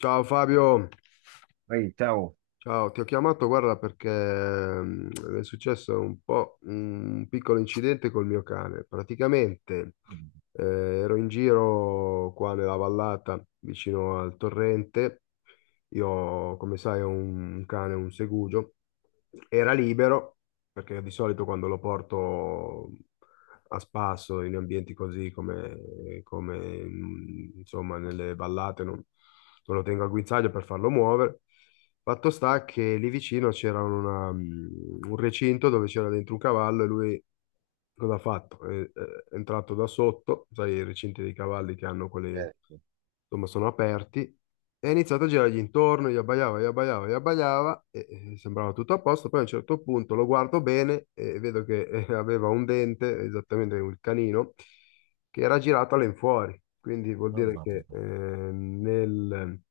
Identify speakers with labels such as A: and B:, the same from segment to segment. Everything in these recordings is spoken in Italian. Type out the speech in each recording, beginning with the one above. A: Ciao Fabio,
B: Ehi, ciao.
A: ciao, ti ho chiamato, guarda, perché è successo un po' un piccolo incidente col mio cane. Praticamente ero in giro qua nella vallata vicino al torrente. Io, come sai, ho un cane, un segugio. Era libero, perché di solito quando lo porto a spasso in ambienti così come, come, mm, insomma nelle vallate non lo tengo al guinzaglio per farlo muovere. Fatto sta che lì vicino c'era un recinto dove c'era dentro un cavallo e lui cosa ha fatto? È entrato da sotto, sai, i recinti dei cavalli che hanno quelle,
B: Eh,
A: insomma, sono aperti e ha iniziato a girargli intorno, gli abbaiava, gli abbaiava, gli abbaiava e sembrava tutto a posto. Poi a un certo punto lo guardo bene e vedo che aveva un dente, esattamente un canino, che era girato all'infuori. Quindi vuol
B: no,
A: dire
B: mamma
A: che
B: mia.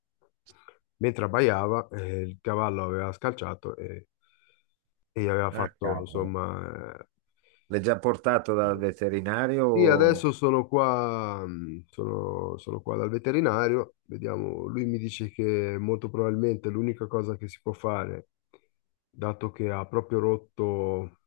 A: mentre abbaiava il cavallo aveva scalciato e gli aveva
B: Ah,
A: fatto,
B: cavolo.
A: insomma,
B: L'hai già portato dal
A: eh, sì,
B: veterinario?
A: adesso sono qua, sono qua dal veterinario, vediamo, lui mi dice che molto probabilmente l'unica cosa che si può fare, dato che ha proprio rotto,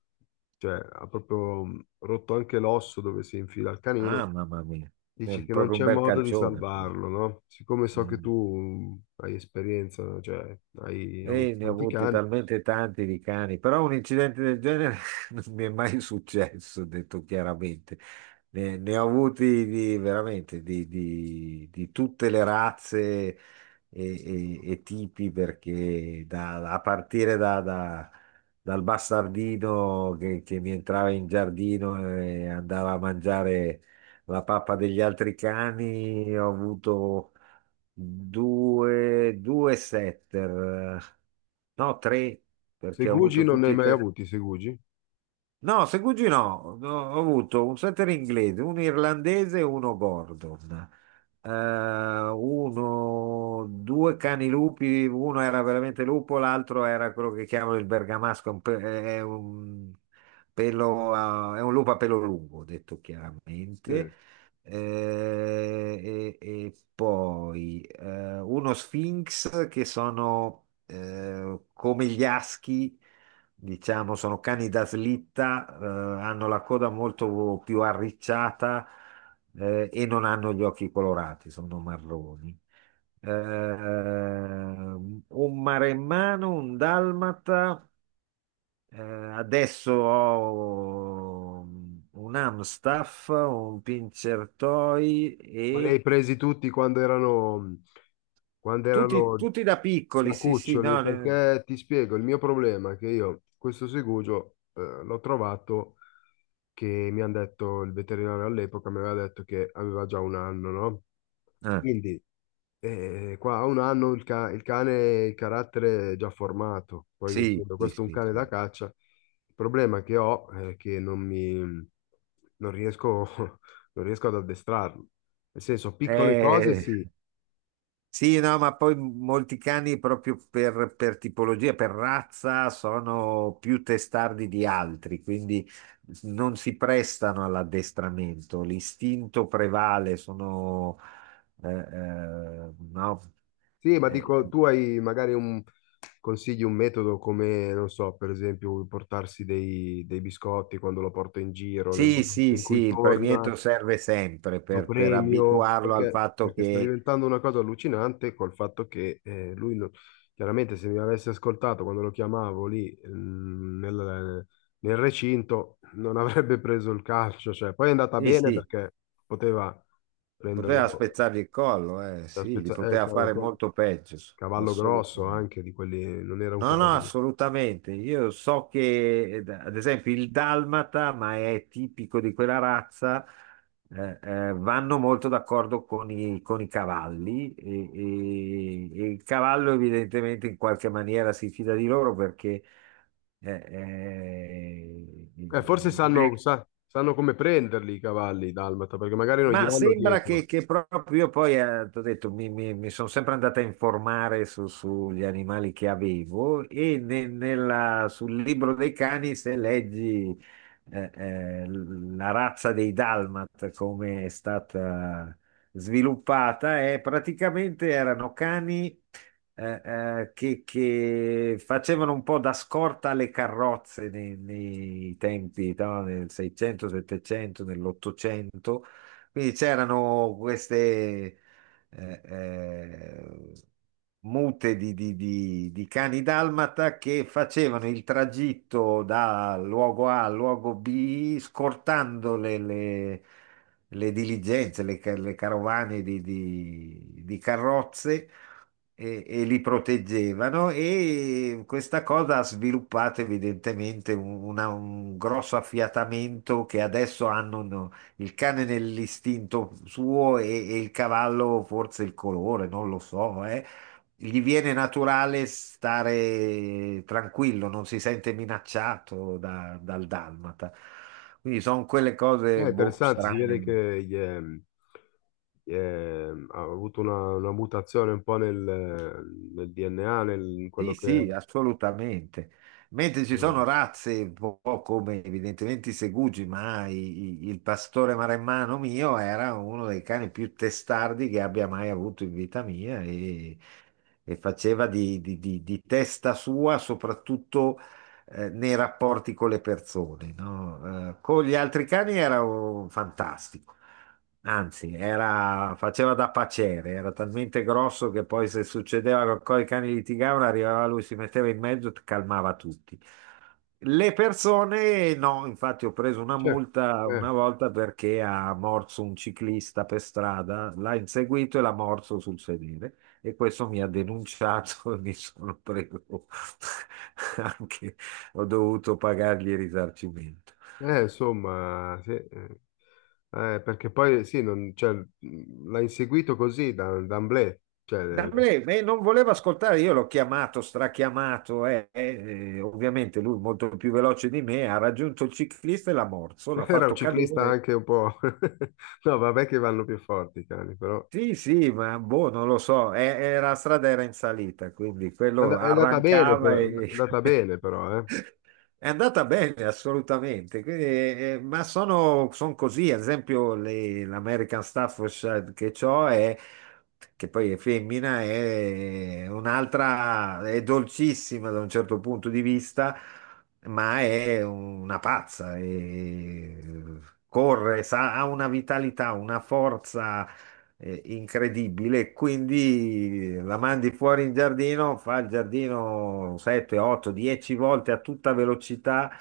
A: cioè ha proprio rotto anche l'osso dove si infila il
B: Ah,
A: canino,
B: mamma mia. È
A: dice che non
B: proprio un
A: c'è
B: bel
A: modo di
B: calcione poi.
A: salvarlo, no? Siccome so che
B: Mm.
A: tu hai esperienza, cioè hai avuto
B: E ne ho
A: tanti
B: avuti
A: cani,
B: talmente tanti di cani, però un incidente del genere non mi è mai successo, detto chiaramente. Ne ho avuti di, veramente di, di tutte le razze, e, e tipi perché a partire dal bastardino che mi entrava in giardino e andava a mangiare la pappa degli altri cani. Ho avuto due setter, no, tre, perché ho
A: segugi
B: avuto
A: non ne
B: tutti
A: hai
B: e
A: mai
B: tre.
A: avuti, segugi?
B: No, segugi no. No, ho avuto un setter inglese, un irlandese e uno Gordon. Eh, Uno, due cani lupi, uno era veramente lupo, l'altro era quello che chiamano il bergamasco, un è un, pelo, è un lupo a pelo lungo, detto
A: Sì.
B: chiaramente. Eh, e, e poi uno Sphinx che sono, come gli aschi diciamo, sono cani da slitta, hanno la coda molto più arricciata, e non hanno gli occhi colorati, sono marroni. Un maremmano, un dalmata, adesso ho un Amstaff, un Pincher Toy
A: Ma li hai
B: e
A: presi tutti quando erano, quando
B: tutti,
A: erano
B: tutti da
A: da
B: piccoli, sì, sì,
A: cuccioli,
B: no,
A: perché ti spiego, il mio problema è che io questo segugio l'ho trovato che mi hanno detto, il veterinario all'epoca mi aveva detto che aveva già un anno, no?
B: eh,
A: Quindi qua a un anno il cane, il carattere è già formato, poi
B: sì,
A: essendo
B: sì,
A: questo un
B: sì,
A: cane da
B: sì.
A: caccia, il problema che ho è che non riesco, non riesco ad addestrarlo. Nel senso, piccole cose
B: Eh,
A: sì,
B: Sì, no, ma poi molti cani proprio per tipologia, per razza, sono più testardi di altri, quindi non si prestano all'addestramento. L'istinto prevale, sono... no.
A: sì, ma
B: Eh,
A: dico, tu hai magari un consigli un metodo come, non so, per esempio, portarsi dei biscotti quando lo porto in giro, nel
B: sì,
A: momento
B: sì,
A: in
B: sì,
A: cui
B: il
A: torna,
B: premietto serve sempre
A: lo
B: per
A: premio,
B: abituarlo al
A: perché,
B: fatto
A: perché sta
B: che...
A: diventando una cosa allucinante col fatto che lui, non- chiaramente, se mi avesse ascoltato quando lo chiamavo nel recinto, non avrebbe preso il calcio. Cioè, poi è andata
B: Sì,
A: bene
B: sì,
A: perché poteva prenderlo
B: poteva spezzargli il collo, sì, gli poteva
A: cavolo,
B: fare molto peggio,
A: cavallo grosso
B: assolutamente.
A: anche di quelli, non era un
B: No, no,
A: cavallo.
B: assolutamente. Io so che, ad esempio, il dalmata, ma è tipico di quella razza, vanno molto d'accordo con i cavalli e, e il cavallo evidentemente in qualche maniera si fida di loro perché eh, eh,
A: Forse
B: non è-
A: sanno come prenderli i cavalli dalmata, perché magari non gli
B: ma
A: vanno
B: sembra
A: dietro.
B: che proprio io poi, t'ho detto, mi, sono sempre andata a informare sugli animali che avevo e sul libro dei cani, se leggi la razza dei Dalmat, come è stata sviluppata, è praticamente erano cani che facevano un po' da scorta alle carrozze nei, nei tempi, no? Nel 600, 700, nell'Ottocento, quindi c'erano queste eh, eh, mute di, di cani dalmata che facevano il tragitto da luogo A al luogo B, scortando le, le diligenze, le, le carovane di, di carrozze. E li proteggevano e questa cosa ha sviluppato evidentemente un, un grosso affiatamento che adesso hanno, no, il cane nell'istinto suo e il cavallo forse il colore, non lo so, eh. Gli viene naturale stare tranquillo, non si sente minacciato dal dalmata. Quindi sono quelle
A: È
B: cose boh,
A: interessante, si vede
B: strane.
A: che ha avuto una mutazione un po' nel, nel DNA, nel, in
B: Sì,
A: quello che è.
B: sì, assolutamente. Mentre ci
A: Eh,
B: sono razze, un po' come evidentemente i segugi, ma il pastore maremmano mio era uno dei cani più testardi che abbia mai avuto in vita mia, e faceva di, di testa sua, soprattutto nei rapporti con le persone, no? Con gli altri cani era oh, fantastico. Anzi, faceva da paciere, era talmente grosso che poi se succedeva che i cani litigavano, arrivava lui, si metteva in mezzo e calmava tutti. Le persone, no, infatti ho preso una
A: cioè,
B: multa
A: eh,
B: una volta perché ha morso un ciclista per strada, l'ha inseguito e l'ha morso sul sedere, e questo mi ha denunciato e mi sono preso anche, ho dovuto pagargli il risarcimento.
A: insomma, sì, perché poi sì, cioè, l'ha inseguito così da, d'emblée. Cioè,
B: Da me, non voleva ascoltare, io l'ho chiamato, strachiamato, ovviamente lui molto più veloce di me, ha raggiunto il ciclista e l'ha morso, l'ha
A: era un
B: fatto
A: ciclista
B: cadere.
A: anche un po' no, vabbè che vanno più forti i cani, però...
B: Sì, sì, ma boh, non lo so, e la strada era in salita, quindi quello
A: È andata bene,
B: arrancava e
A: è andata bene però, eh.
B: è andata bene, assolutamente. Quindi, ma sono, son così, ad esempio l'American Staffordshire che ho è, che poi è femmina, è un'altra, è dolcissima da un certo punto di vista, ma è una pazza, e corre, ha una vitalità, una forza incredibile. Quindi la mandi fuori in giardino, fa il giardino 7, 8, 10 volte a tutta velocità,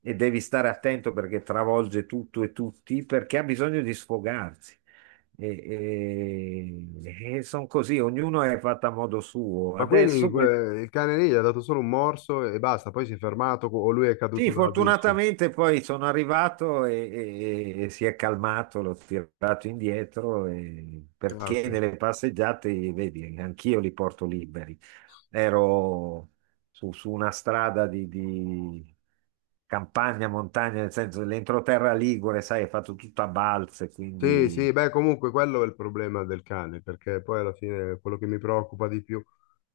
B: e devi stare attento perché travolge tutto e tutti, perché ha bisogno di sfogarsi. E, e sono così, ognuno è fatto a modo suo.
A: Ma quelli,
B: Adesso
A: il cane lì gli ha dato solo un morso e basta, poi si è fermato o lui è caduto
B: sì,
A: dalla bici.
B: fortunatamente poi sono arrivato e, e si è calmato, l'ho tirato indietro
A: Ah, ok.
B: perché nelle passeggiate, vedi, anch'io li porto liberi. Ero su, su una strada di campagna, montagna, nel senso l'entroterra ligure, sai, è fatto tutto a balze,
A: Sì, sì,
B: quindi
A: beh, comunque quello è il problema del cane, perché poi alla fine quello che mi preoccupa di più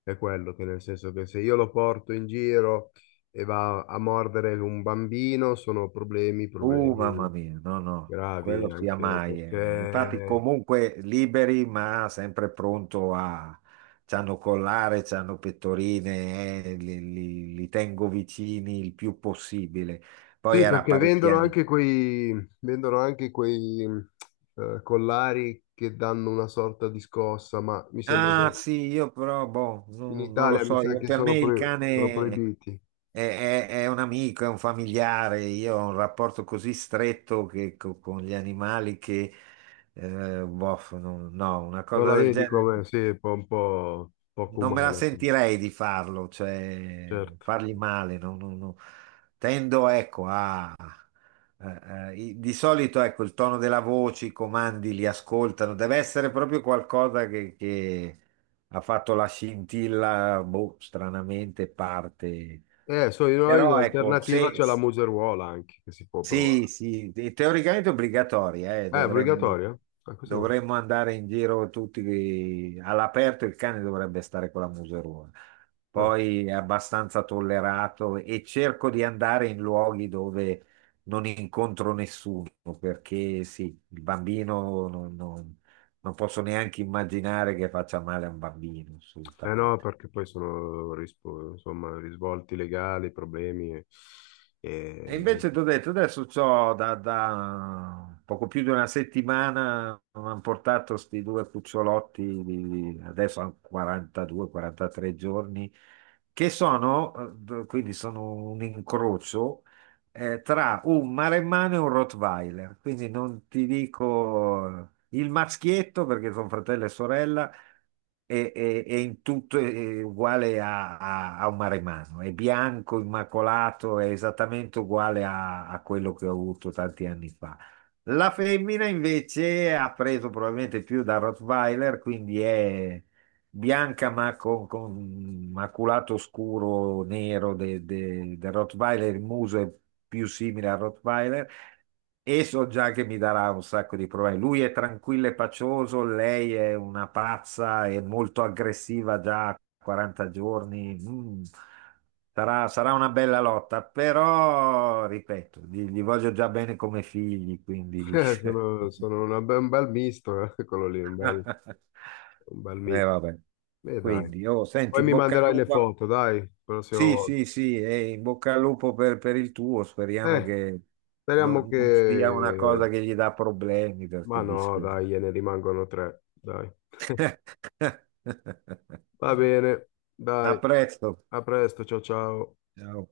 A: è quello, che nel senso che se io lo porto in giro e va a mordere un bambino, sono problemi,
B: uh, mamma
A: problemi
B: mia, no, no,
A: gravi
B: quello sia
A: anche
B: mai, eh. Infatti,
A: perché
B: comunque liberi, ma sempre pronto a. C'hanno collare, c'hanno pettorine, li, li tengo vicini il più possibile. Poi
A: sì,
B: era
A: perché
B: parecchi
A: vendono
B: anni
A: anche quei, vendono anche quei collari che danno una sorta di scossa, ma mi sembra
B: ah
A: che
B: sì, io però, boh,
A: in
B: non lo
A: Italia mi
B: so,
A: sa che
B: per me il
A: sono
B: cane è,
A: proibiti.
B: è un amico, è un familiare, io ho un rapporto così stretto che, con gli animali che, boh, no, no, una
A: Non
B: cosa
A: la
B: del
A: vedi
B: genere
A: come? Sì, è un po' poco
B: non me la
A: umano,
B: sentirei di farlo, cioè
A: certo.
B: fargli male, no, no, no. Tendo, ecco, a di solito, ecco, il tono della voce, i comandi li ascoltano, deve essere proprio qualcosa che ha fatto la scintilla, boh, stranamente parte.
A: So io noi
B: Però ecco,
A: l'alternativa
B: se,
A: c'è la museruola anche, che si può
B: sì,
A: provare.
B: sì, teoricamente è obbligatoria,
A: È
B: dovremmo,
A: obbligatoria? Ah, questo no.
B: dovremmo andare in giro tutti all'aperto, il cane dovrebbe stare con la museruola.
A: Ah.
B: Poi è abbastanza tollerato e cerco di andare in luoghi dove non incontro nessuno, perché sì, il bambino non, non posso neanche immaginare che faccia male a un bambino,
A: Eh no,
B: assolutamente.
A: perché poi insomma, risvolti legali, problemi
B: E
A: e niente.
B: invece ti ho detto, adesso c'ho da, da poco più di una settimana, mi hanno portato questi due cucciolotti, di, adesso hanno 42-43 giorni, che sono, quindi sono un incrocio, tra un maremmano e un Rottweiler. Quindi non ti dico il maschietto, perché sono fratello e sorella, e, e in tutto è uguale a, a, a un maremano, è bianco, immacolato, è esattamente uguale a, a quello che ho avuto tanti anni fa. La femmina invece ha preso probabilmente più da Rottweiler, quindi è bianca ma con maculato scuro nero del Rottweiler, il muso è più simile al Rottweiler, e so già che mi darà un sacco di problemi. Lui è tranquillo e pacioso, lei è una pazza e molto aggressiva già a 40 giorni. Mm. Sarà una bella lotta, però, ripeto, gli voglio già bene come figli, quindi...
A: Sono, sono una un bel misto, quello lì, un bel mix.
B: Vabbè.
A: Beh, dai.
B: Quindi, oh, senti,
A: Poi
B: in
A: mi
B: bocca al
A: manderai le
B: lupo.
A: foto, dai, la prossima
B: Sì,
A: volta.
B: sì, sì, e in bocca al lupo per il tuo, speriamo
A: Eh,
B: che
A: speriamo
B: non, non sia una
A: che...
B: cosa che gli dà problemi,
A: Ma
B: perché
A: no,
B: dispiace.
A: dai, ne rimangono tre, dai. Va bene, dai,
B: A presto.
A: a presto, ciao ciao.
B: Ciao.